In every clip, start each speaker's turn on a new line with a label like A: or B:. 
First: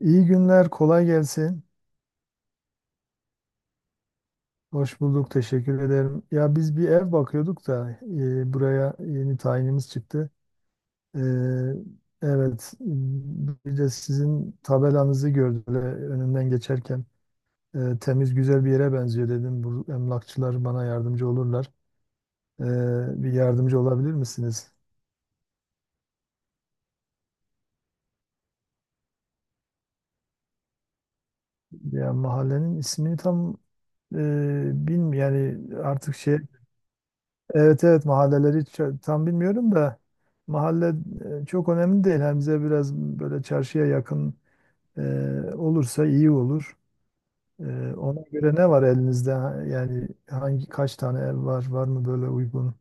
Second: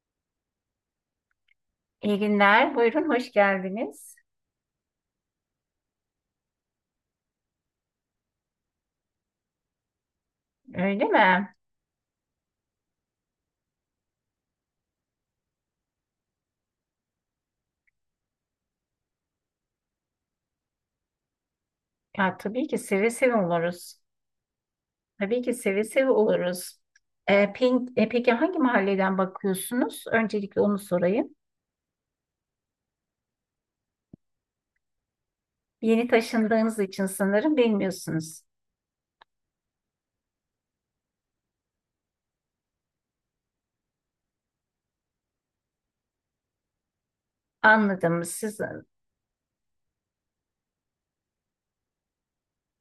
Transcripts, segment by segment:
A: İyi günler, kolay gelsin.
B: İyi günler. Buyurun, hoş geldiniz.
A: Hoş bulduk, teşekkür ederim. Ya biz bir ev bakıyorduk da buraya yeni tayinimiz çıktı.
B: Öyle
A: E,
B: mi?
A: evet, bir de sizin tabelanızı gördüm böyle önümden geçerken. Temiz, güzel bir yere benziyor dedim. Bu emlakçılar bana yardımcı olurlar.
B: Ya,
A: E,
B: tabii ki seve
A: bir
B: seve
A: yardımcı
B: oluruz.
A: olabilir misiniz?
B: Tabii ki seve seve oluruz. Peki hangi mahalleden bakıyorsunuz? Öncelikle onu sorayım.
A: Ya mahallenin ismini tam e, bilmiyorum. Yani
B: Yeni
A: artık şey,
B: taşındığınız için sanırım
A: evet, evet,
B: bilmiyorsunuz.
A: mahalleleri tam bilmiyorum da mahalle çok önemli değil. Hem bize biraz böyle çarşıya yakın e, olursa iyi olur. E, ona
B: Anladım.
A: göre
B: Siz,
A: ne var elinizde? Yani kaç tane ev var? Var mı böyle uygun?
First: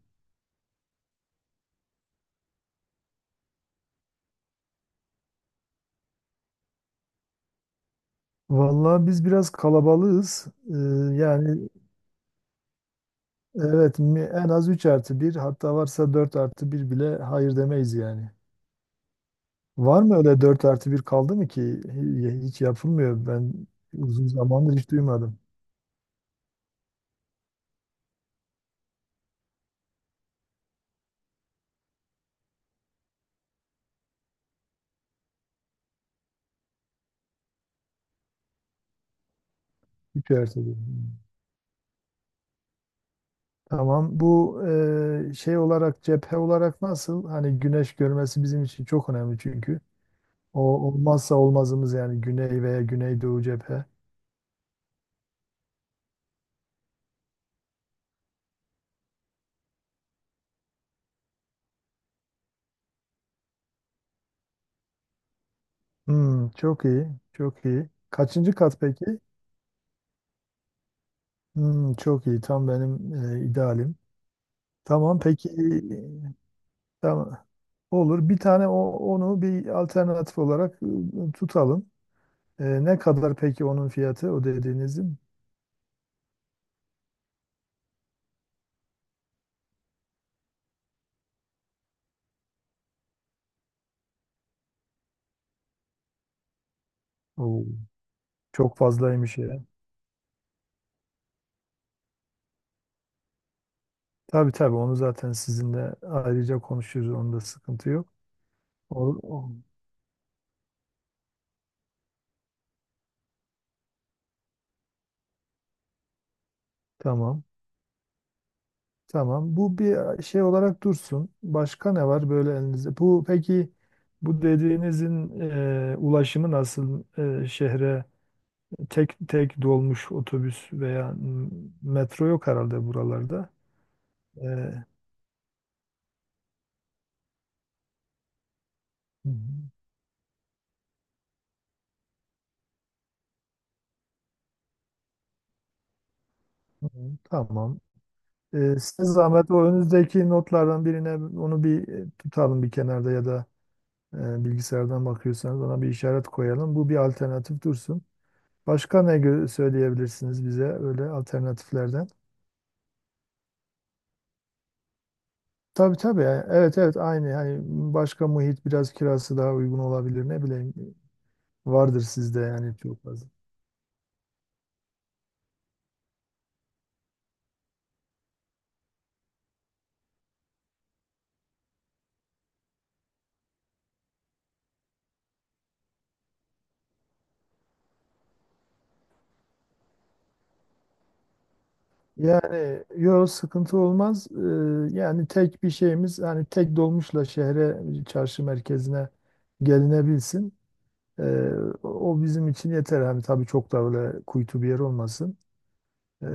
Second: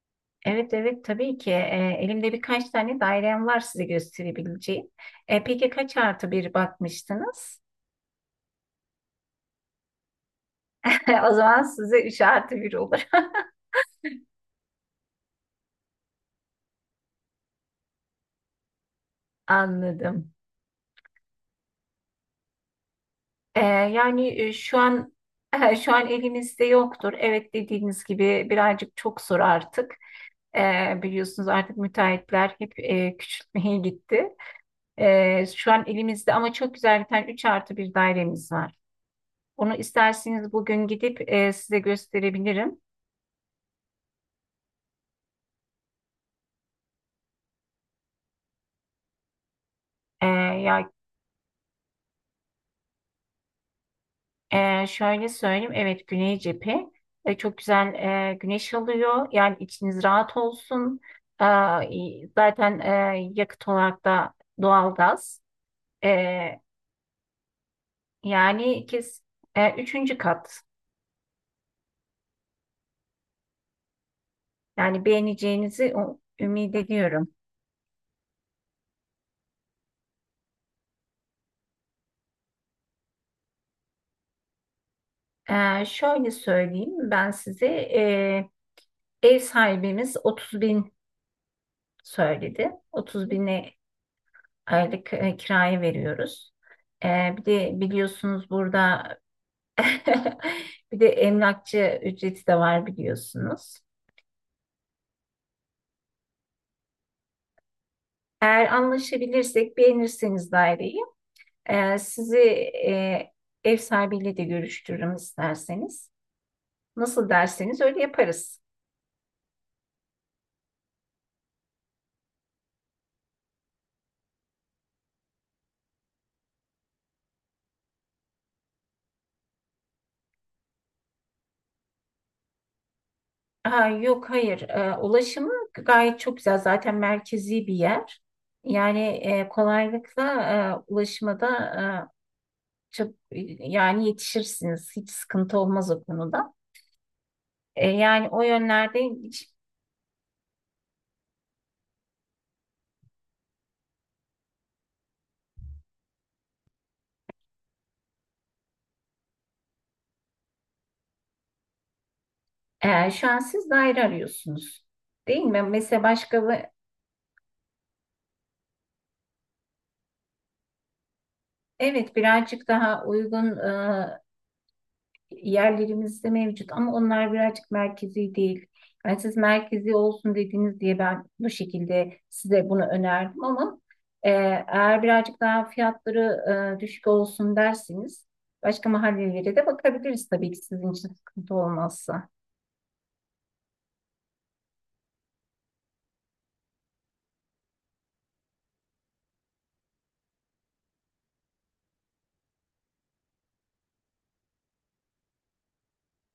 B: evet evet tabii ki. Elimde birkaç tane dairem var, size gösterebileceğim. Peki kaç artı bir bakmıştınız?
A: Vallahi biz biraz kalabalığız. E,
B: O zaman
A: yani
B: size üç artı bir olur.
A: evet en az 3 artı bir, hatta varsa 4 artı bir bile hayır demeyiz yani. Var mı
B: Anladım.
A: öyle, 4 artı bir kaldı mı ki? Hiç yapılmıyor. Ben
B: Ee, Yani
A: uzun
B: şu
A: zamandır hiç
B: an
A: duymadım.
B: şu an elimizde yoktur. Evet, dediğiniz gibi birazcık çok zor artık. Biliyorsunuz artık müteahhitler hep küçültmeye gitti. Şu an elimizde ama çok güzel bir tane 3 artı bir dairemiz var. Onu
A: Üç
B: isterseniz
A: artı bir.
B: bugün gidip size gösterebilirim.
A: Tamam. Bu e, şey olarak cephe olarak nasıl? Hani güneş görmesi bizim için çok önemli çünkü. O
B: Ya,
A: olmazsa olmazımız, yani güney veya güneydoğu cephe.
B: Şöyle söyleyeyim, evet, güney cephe. Çok güzel güneş alıyor. Yani içiniz rahat olsun. Ee, Zaten yakıt olarak da doğalgaz.
A: Hmm,
B: Ee,
A: çok iyi. Çok iyi. Kaçıncı kat
B: Yani
A: peki?
B: üçüncü kat.
A: Hmm, çok iyi. Tam benim idealim.
B: Yani
A: Tamam peki.
B: beğeneceğinizi ümit ediyorum.
A: Tamam. Olur. Bir tane onu bir alternatif olarak tutalım. Ne kadar peki onun fiyatı, o dediğinizin?
B: Şöyle söyleyeyim, ben size e, ev sahibimiz 30 bin söyledi. 30 bine aylık kiraya veriyoruz. Bir
A: Oo.
B: de biliyorsunuz
A: Çok
B: burada
A: fazlaymış ya.
B: bir de emlakçı ücreti de var, biliyorsunuz.
A: Tabii tabii, onu zaten sizinle ayrıca konuşuruz. Onda sıkıntı yok.
B: Eğer
A: O, o-
B: anlaşabilirsek, beğenirseniz daireyi, sizi ev sahibiyle de görüştürürüm isterseniz. Nasıl
A: Tamam.
B: derseniz öyle yaparız.
A: Tamam. Bu bir şey olarak dursun. Başka ne var böyle elinizde? Peki bu dediğinizin ulaşımı nasıl? Şehre tek tek dolmuş, otobüs veya metro yok herhalde buralarda.
B: Ha, yok,
A: E,
B: hayır. Ulaşımı gayet çok güzel. Zaten merkezi bir yer. Yani
A: hı
B: kolaylıkla ulaşıma da e, çok, yani yetişirsiniz. Hiç sıkıntı olmaz o konuda.
A: hı, tamam. Tamam.
B: Yani o
A: E,
B: yönlerde.
A: size zahmet o önünüzdeki notlardan birine onu bir tutalım bir kenarda, ya da bilgisayardan bakıyorsanız ona bir işaret koyalım. Bu bir alternatif dursun. Başka ne söyleyebilirsiniz bize öyle alternatiflerden?
B: Şu an siz daire arıyorsunuz, değil mi?
A: Tabii
B: Mesela
A: tabii. Yani evet, evet, aynı. Hani başka muhit biraz kirası daha uygun olabilir. Ne bileyim, vardır
B: evet,
A: sizde
B: birazcık
A: yani, çok
B: daha
A: fazla.
B: uygun yerlerimizde mevcut ama onlar birazcık merkezi değil. Yani siz merkezi olsun dediğiniz diye ben bu şekilde size bunu önerdim ama e, eğer birazcık daha fiyatları düşük olsun derseniz başka mahallelere de bakabiliriz tabii ki, sizin için sıkıntı olmazsa.
A: Yani yok, sıkıntı olmaz. Yani tek bir şeyimiz, hani tek dolmuşla şehre, çarşı merkezine gelinebilsin. Ee, o bizim için yeter. Hani tabii çok da öyle kuytu bir yer olmasın. Ee,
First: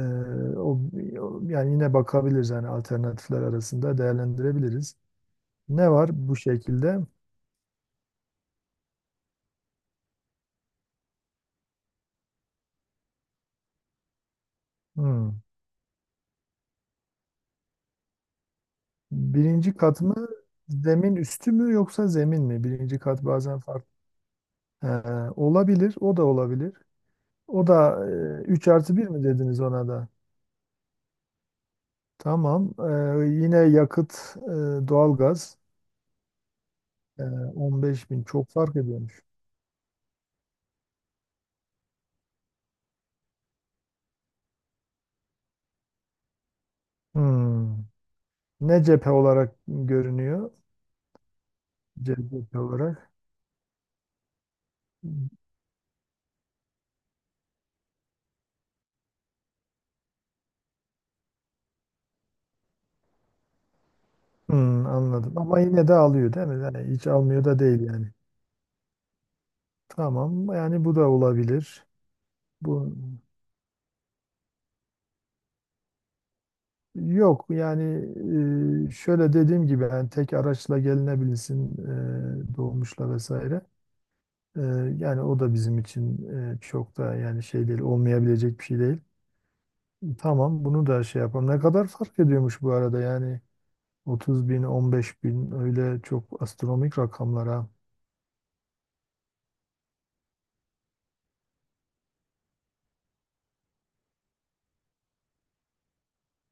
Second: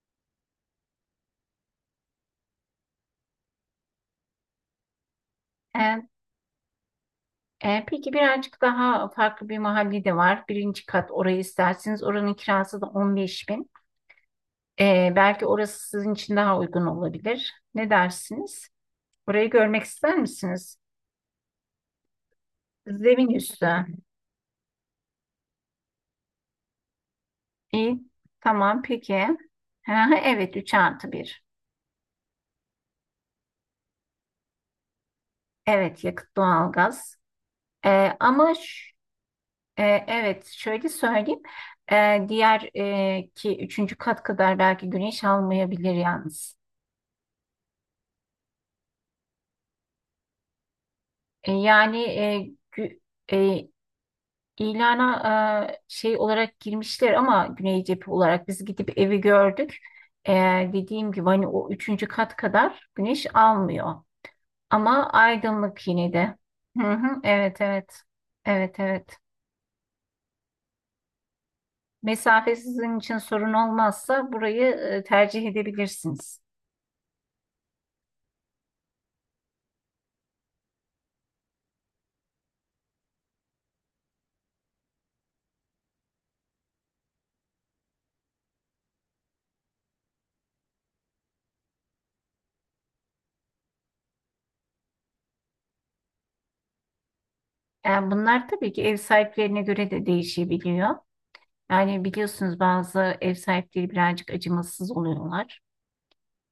A: o, Yani yine bakabiliriz, hani alternatifler arasında değerlendirebiliriz. Ne var bu şekilde?
B: Peki birazcık daha farklı bir mahalle de var. Birinci kat, orayı isterseniz oranın kirası da 15 bin.
A: Hmm.
B: Belki orası sizin için daha uygun olabilir. Ne dersiniz? Orayı
A: Birinci
B: görmek
A: kat
B: ister
A: mı,
B: misiniz?
A: zemin üstü mü, yoksa zemin mi? Birinci kat
B: Zemin
A: bazen
B: üstü.
A: farklı. Ee, olabilir, o da olabilir. O
B: İyi.
A: da 3
B: Tamam
A: artı bir mi
B: peki.
A: dediniz ona
B: Ha,
A: da?
B: evet, 3 artı 1.
A: Tamam. Yine yakıt, doğalgaz.
B: Evet, yakıt doğalgaz.
A: Ee, 15 bin çok
B: Ama
A: fark ediyormuş.
B: evet, şöyle söyleyeyim. Diğer ki üçüncü kat kadar belki güneş almayabilir yalnız.
A: Hmm. Ne cephe olarak görünüyor?
B: Yani
A: Cephe olarak.
B: e, İlana şey olarak girmişler ama güney cephe olarak biz gidip evi gördük. E, Dediğim gibi hani o üçüncü kat kadar güneş almıyor.
A: Hmm,
B: Ama
A: anladım. Ama
B: aydınlık
A: yine de
B: yine
A: alıyor
B: de.
A: değil mi?
B: Hı
A: Yani hiç
B: hı,
A: almıyor da
B: evet
A: değil
B: evet.
A: yani.
B: Evet evet.
A: Tamam. Yani bu da olabilir.
B: Mesafe
A: Bu
B: sizin için sorun olmazsa burayı tercih edebilirsiniz.
A: Yok yani şöyle dediğim gibi, yani tek araçla gelinebilsin dolmuşla vesaire. E, yani o da bizim için çok da, yani şey değil, olmayabilecek bir şey değil. Tamam, bunu da şey yapalım. Ne kadar fark ediyormuş bu arada yani, 30 bin, 15 bin, öyle çok astronomik rakamlara.
B: Yani bunlar tabii ki ev sahiplerine göre de değişebiliyor. Yani biliyorsunuz bazı ev sahipleri birazcık acımasız oluyorlar.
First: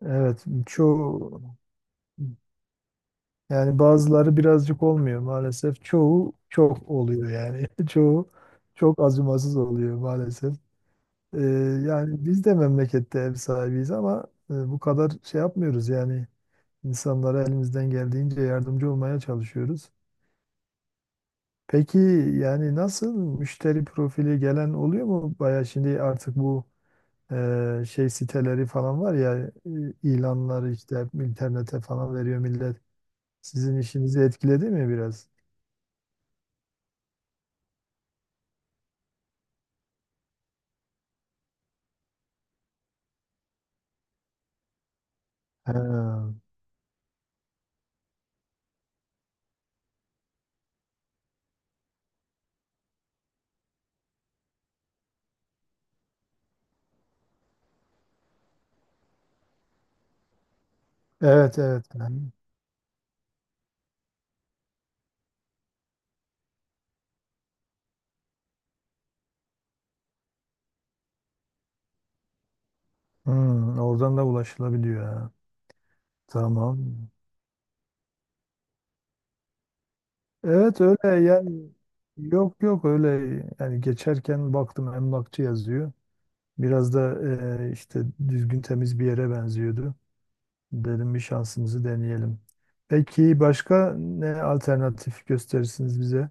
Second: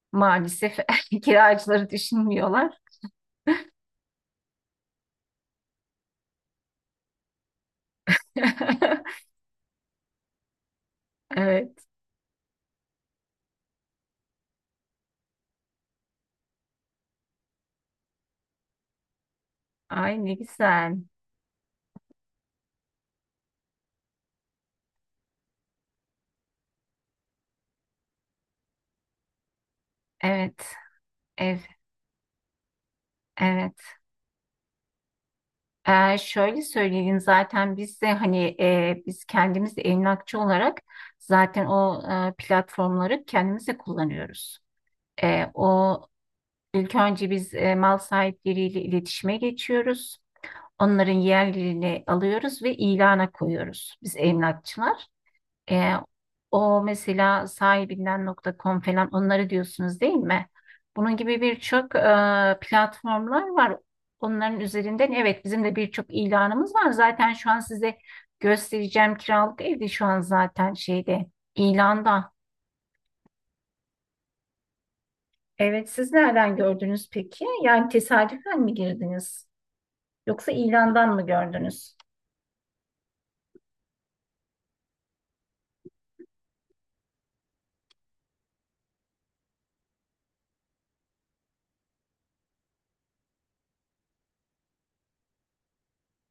A: Evet,
B: Maalesef
A: çoğu
B: kiracıları düşünmüyorlar.
A: yani, bazıları birazcık olmuyor maalesef, çoğu çok oluyor yani çoğu çok acımasız oluyor maalesef. Ee,
B: Evet.
A: Yani biz de memlekette ev sahibiyiz ama bu kadar şey yapmıyoruz yani, insanlara elimizden geldiğince yardımcı olmaya çalışıyoruz.
B: Ay ne güzel.
A: Peki, yani nasıl, müşteri profili gelen oluyor mu? Baya şimdi artık bu şey siteleri falan var ya,
B: Evet.
A: ilanları işte
B: Ev.
A: internete falan veriyor millet. Sizin
B: Evet.
A: işinizi etkiledi mi biraz?
B: Şöyle söyleyeyim, zaten biz de hani biz kendimiz de emlakçı olarak zaten o platformları kendimiz de kullanıyoruz.
A: Ha,
B: O, ilk önce biz mal sahipleriyle iletişime geçiyoruz. Onların yerlerini alıyoruz ve ilana koyuyoruz biz emlakçılar. Ee, O mesela sahibinden.com falan, onları diyorsunuz, değil mi? Bunun gibi
A: evet, evet.
B: birçok platformlar var. Onların üzerinden, evet, bizim de birçok ilanımız var. Zaten şu an size göstereceğim kiralık evde şu an zaten şeyde, ilanda.
A: Hmm, oradan da ulaşılabiliyor ha.
B: Evet, siz nereden
A: Tamam.
B: gördünüz peki? Yani tesadüfen mi girdiniz? Yoksa
A: Evet
B: ilandan
A: öyle
B: mı
A: yani,
B: gördünüz?
A: yok yok öyle, yani geçerken baktım emlakçı yazıyor. Biraz da işte düzgün, temiz bir yere benziyordu. Dedim bir şansımızı deneyelim. Peki başka ne alternatif gösterirsiniz bize?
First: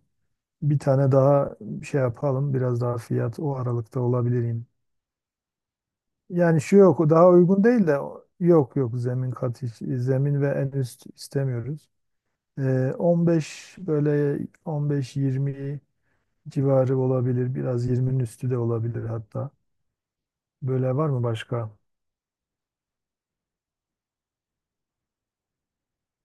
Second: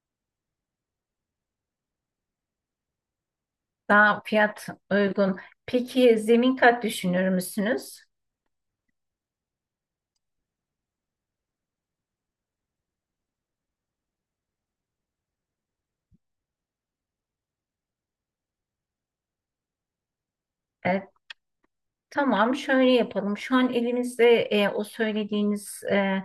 A: Bir tane daha şey yapalım, biraz daha fiyat o aralıkta
B: Daha
A: olabilir yine.
B: fiyat uygun. Peki zemin
A: Yani
B: kat
A: yok, o
B: düşünür
A: daha uygun değil
B: müsünüz?
A: de yok yok, zemin kat zemin ve en üst istemiyoruz. 15 böyle, 15-20 civarı olabilir. Biraz 20'nin üstü de olabilir hatta. Böyle
B: E,
A: var mı başka?
B: tamam, şöyle yapalım. Şu an elimizde o söylediğiniz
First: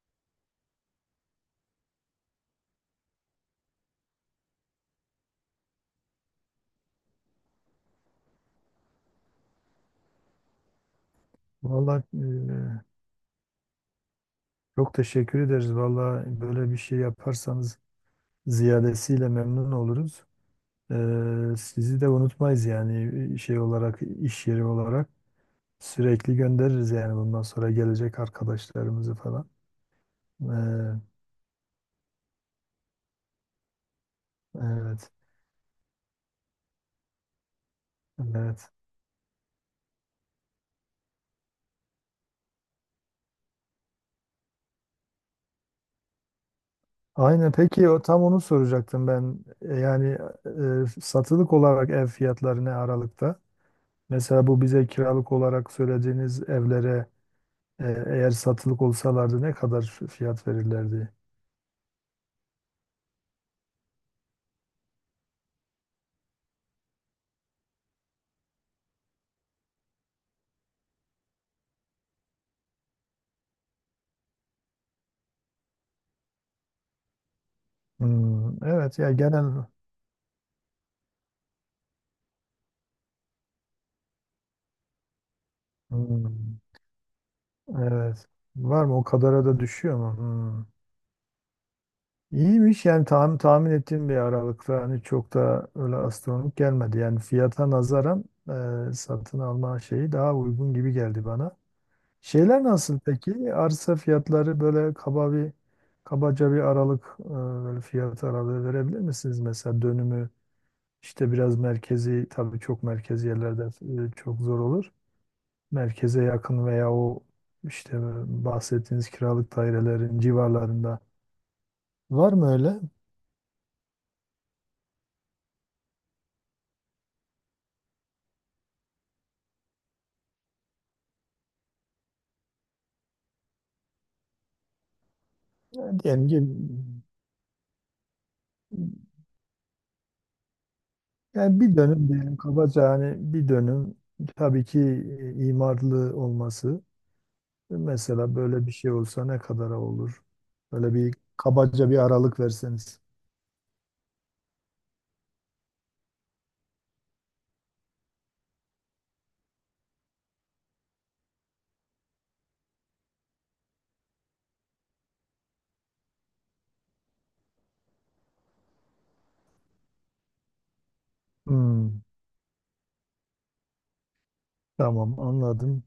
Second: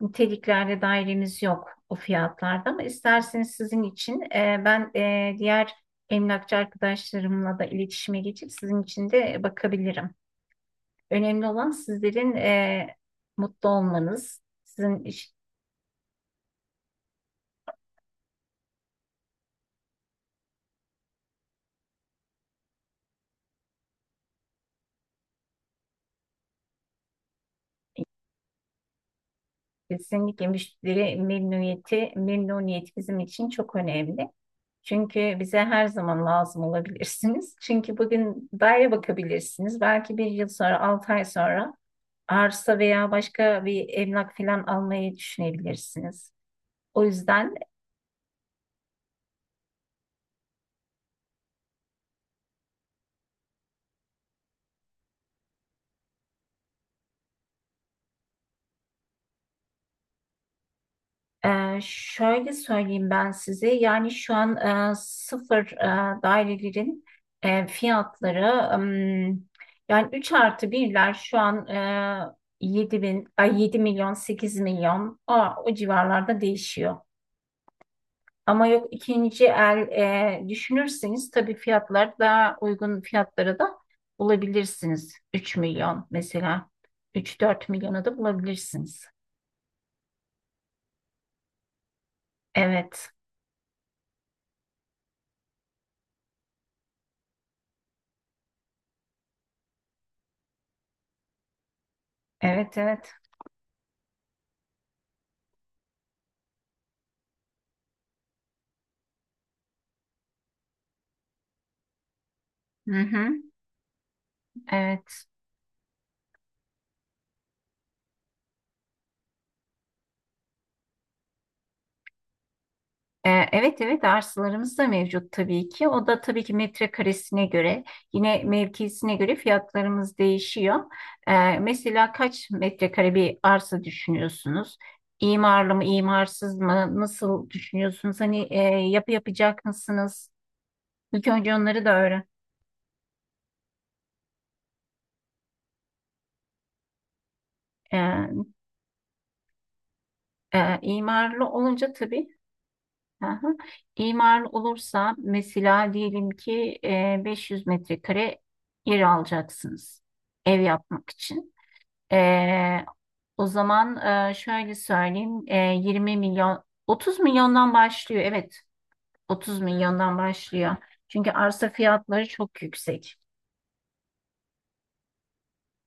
B: niteliklerde dairemiz yok o fiyatlarda ama isterseniz sizin için ben diğer emlakçı arkadaşlarımla da iletişime geçip sizin için de bakabilirim. Önemli olan
A: Vallahi
B: sizlerin mutlu olmanız,
A: çok teşekkür ederiz. Vallahi böyle bir şey yaparsanız ziyadesiyle memnun oluruz. Sizi de unutmayız, yani şey olarak, iş yeri olarak, sürekli göndeririz yani bundan sonra gelecek arkadaşlarımızı falan.
B: kesinlikle
A: E,
B: müşteri memnuniyeti, memnuniyet bizim için çok önemli.
A: evet,
B: Çünkü bize her zaman lazım olabilirsiniz. Çünkü bugün
A: evet.
B: daire bakabilirsiniz. Belki bir yıl sonra, 6 ay sonra arsa veya başka bir emlak falan almayı düşünebilirsiniz. O
A: Aynen,
B: yüzden
A: peki o tam onu soracaktım ben. Yani satılık olarak ev fiyatları ne aralıkta? Mesela bu bize kiralık olarak söylediğiniz evlere eğer satılık olsalardı ne kadar fiyat verirlerdi?
B: şöyle söyleyeyim ben size, yani şu an sıfır dairelerin fiyatları, ım, yani 3 artı birler şu an 7 bin, ay 7 milyon, 8 milyon, o civarlarda değişiyor.
A: Hmm,
B: Ama yok,
A: evet ya,
B: ikinci
A: genel.
B: el düşünürseniz tabii fiyatlar daha uygun fiyatlara da bulabilirsiniz. 3 milyon
A: Hmm,
B: mesela. 3-4 milyona da
A: evet, var mı o
B: bulabilirsiniz.
A: kadara da düşüyor mu? Hmm. İyiymiş yani,
B: Evet.
A: tahmin ettiğim bir aralıkta, hani çok da öyle astronomik gelmedi. Yani fiyata nazaran satın alma şeyi daha uygun gibi geldi bana. Şeyler
B: Evet
A: nasıl
B: evet.
A: peki? Arsa fiyatları böyle kabaca bir aralık, böyle fiyat aralığı verebilir misiniz? Mesela dönümü işte, biraz merkezi tabii, çok
B: Hı
A: merkezi
B: hı.
A: yerlerde çok zor olur.
B: Evet.
A: Merkeze yakın veya o işte bahsettiğiniz kiralık dairelerin civarlarında var mı öyle?
B: Evet evet, arsalarımız da mevcut tabii ki. O da tabii ki metrekaresine göre, yine mevkisine göre fiyatlarımız değişiyor. Mesela kaç metrekare bir arsa düşünüyorsunuz? İmarlı mı,
A: Yani diyelim ki
B: imarsız mı? Nasıl düşünüyorsunuz? Hani yapı yapacak mısınız? İlk önce
A: Yani bir
B: onları da
A: dönüm
B: öğren.
A: diyelim kabaca, hani bir dönüm, tabii ki imarlı olması. Mesela
B: Ee,
A: böyle bir şey olsa ne kadara olur? Böyle bir
B: imarlı
A: kabaca
B: olunca
A: bir
B: tabii.
A: aralık verseniz.
B: Aha. İmarlı olursa mesela diyelim ki 500 metrekare yer alacaksınız ev yapmak için. Ee, O zaman şöyle söyleyeyim. 20 milyon, 30 milyondan başlıyor. Evet, 30 milyondan başlıyor. Çünkü arsa
A: Hmm,
B: fiyatları çok yüksek.
A: tamam, anladım.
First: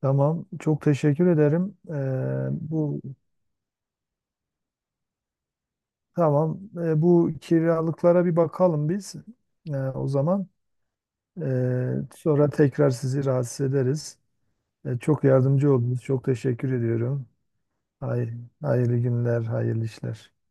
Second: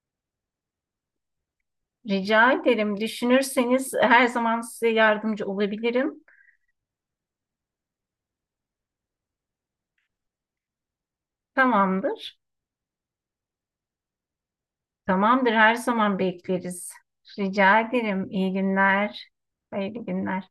A: Tamam, çok teşekkür ederim.
B: Rica ederim.
A: Bu
B: Düşünürseniz her zaman size yardımcı olabilirim.
A: Tamam, bu kiralıklara bir bakalım biz. O zaman,
B: Tamamdır.
A: sonra tekrar sizi rahatsız ederiz. Çok
B: Tamamdır.
A: yardımcı
B: Her
A: oldunuz.
B: zaman
A: Çok teşekkür
B: bekleriz.
A: ediyorum.
B: Rica ederim.
A: Hay-
B: İyi
A: Hayırlı
B: günler.
A: günler, hayırlı
B: Hayırlı
A: işler.
B: günler.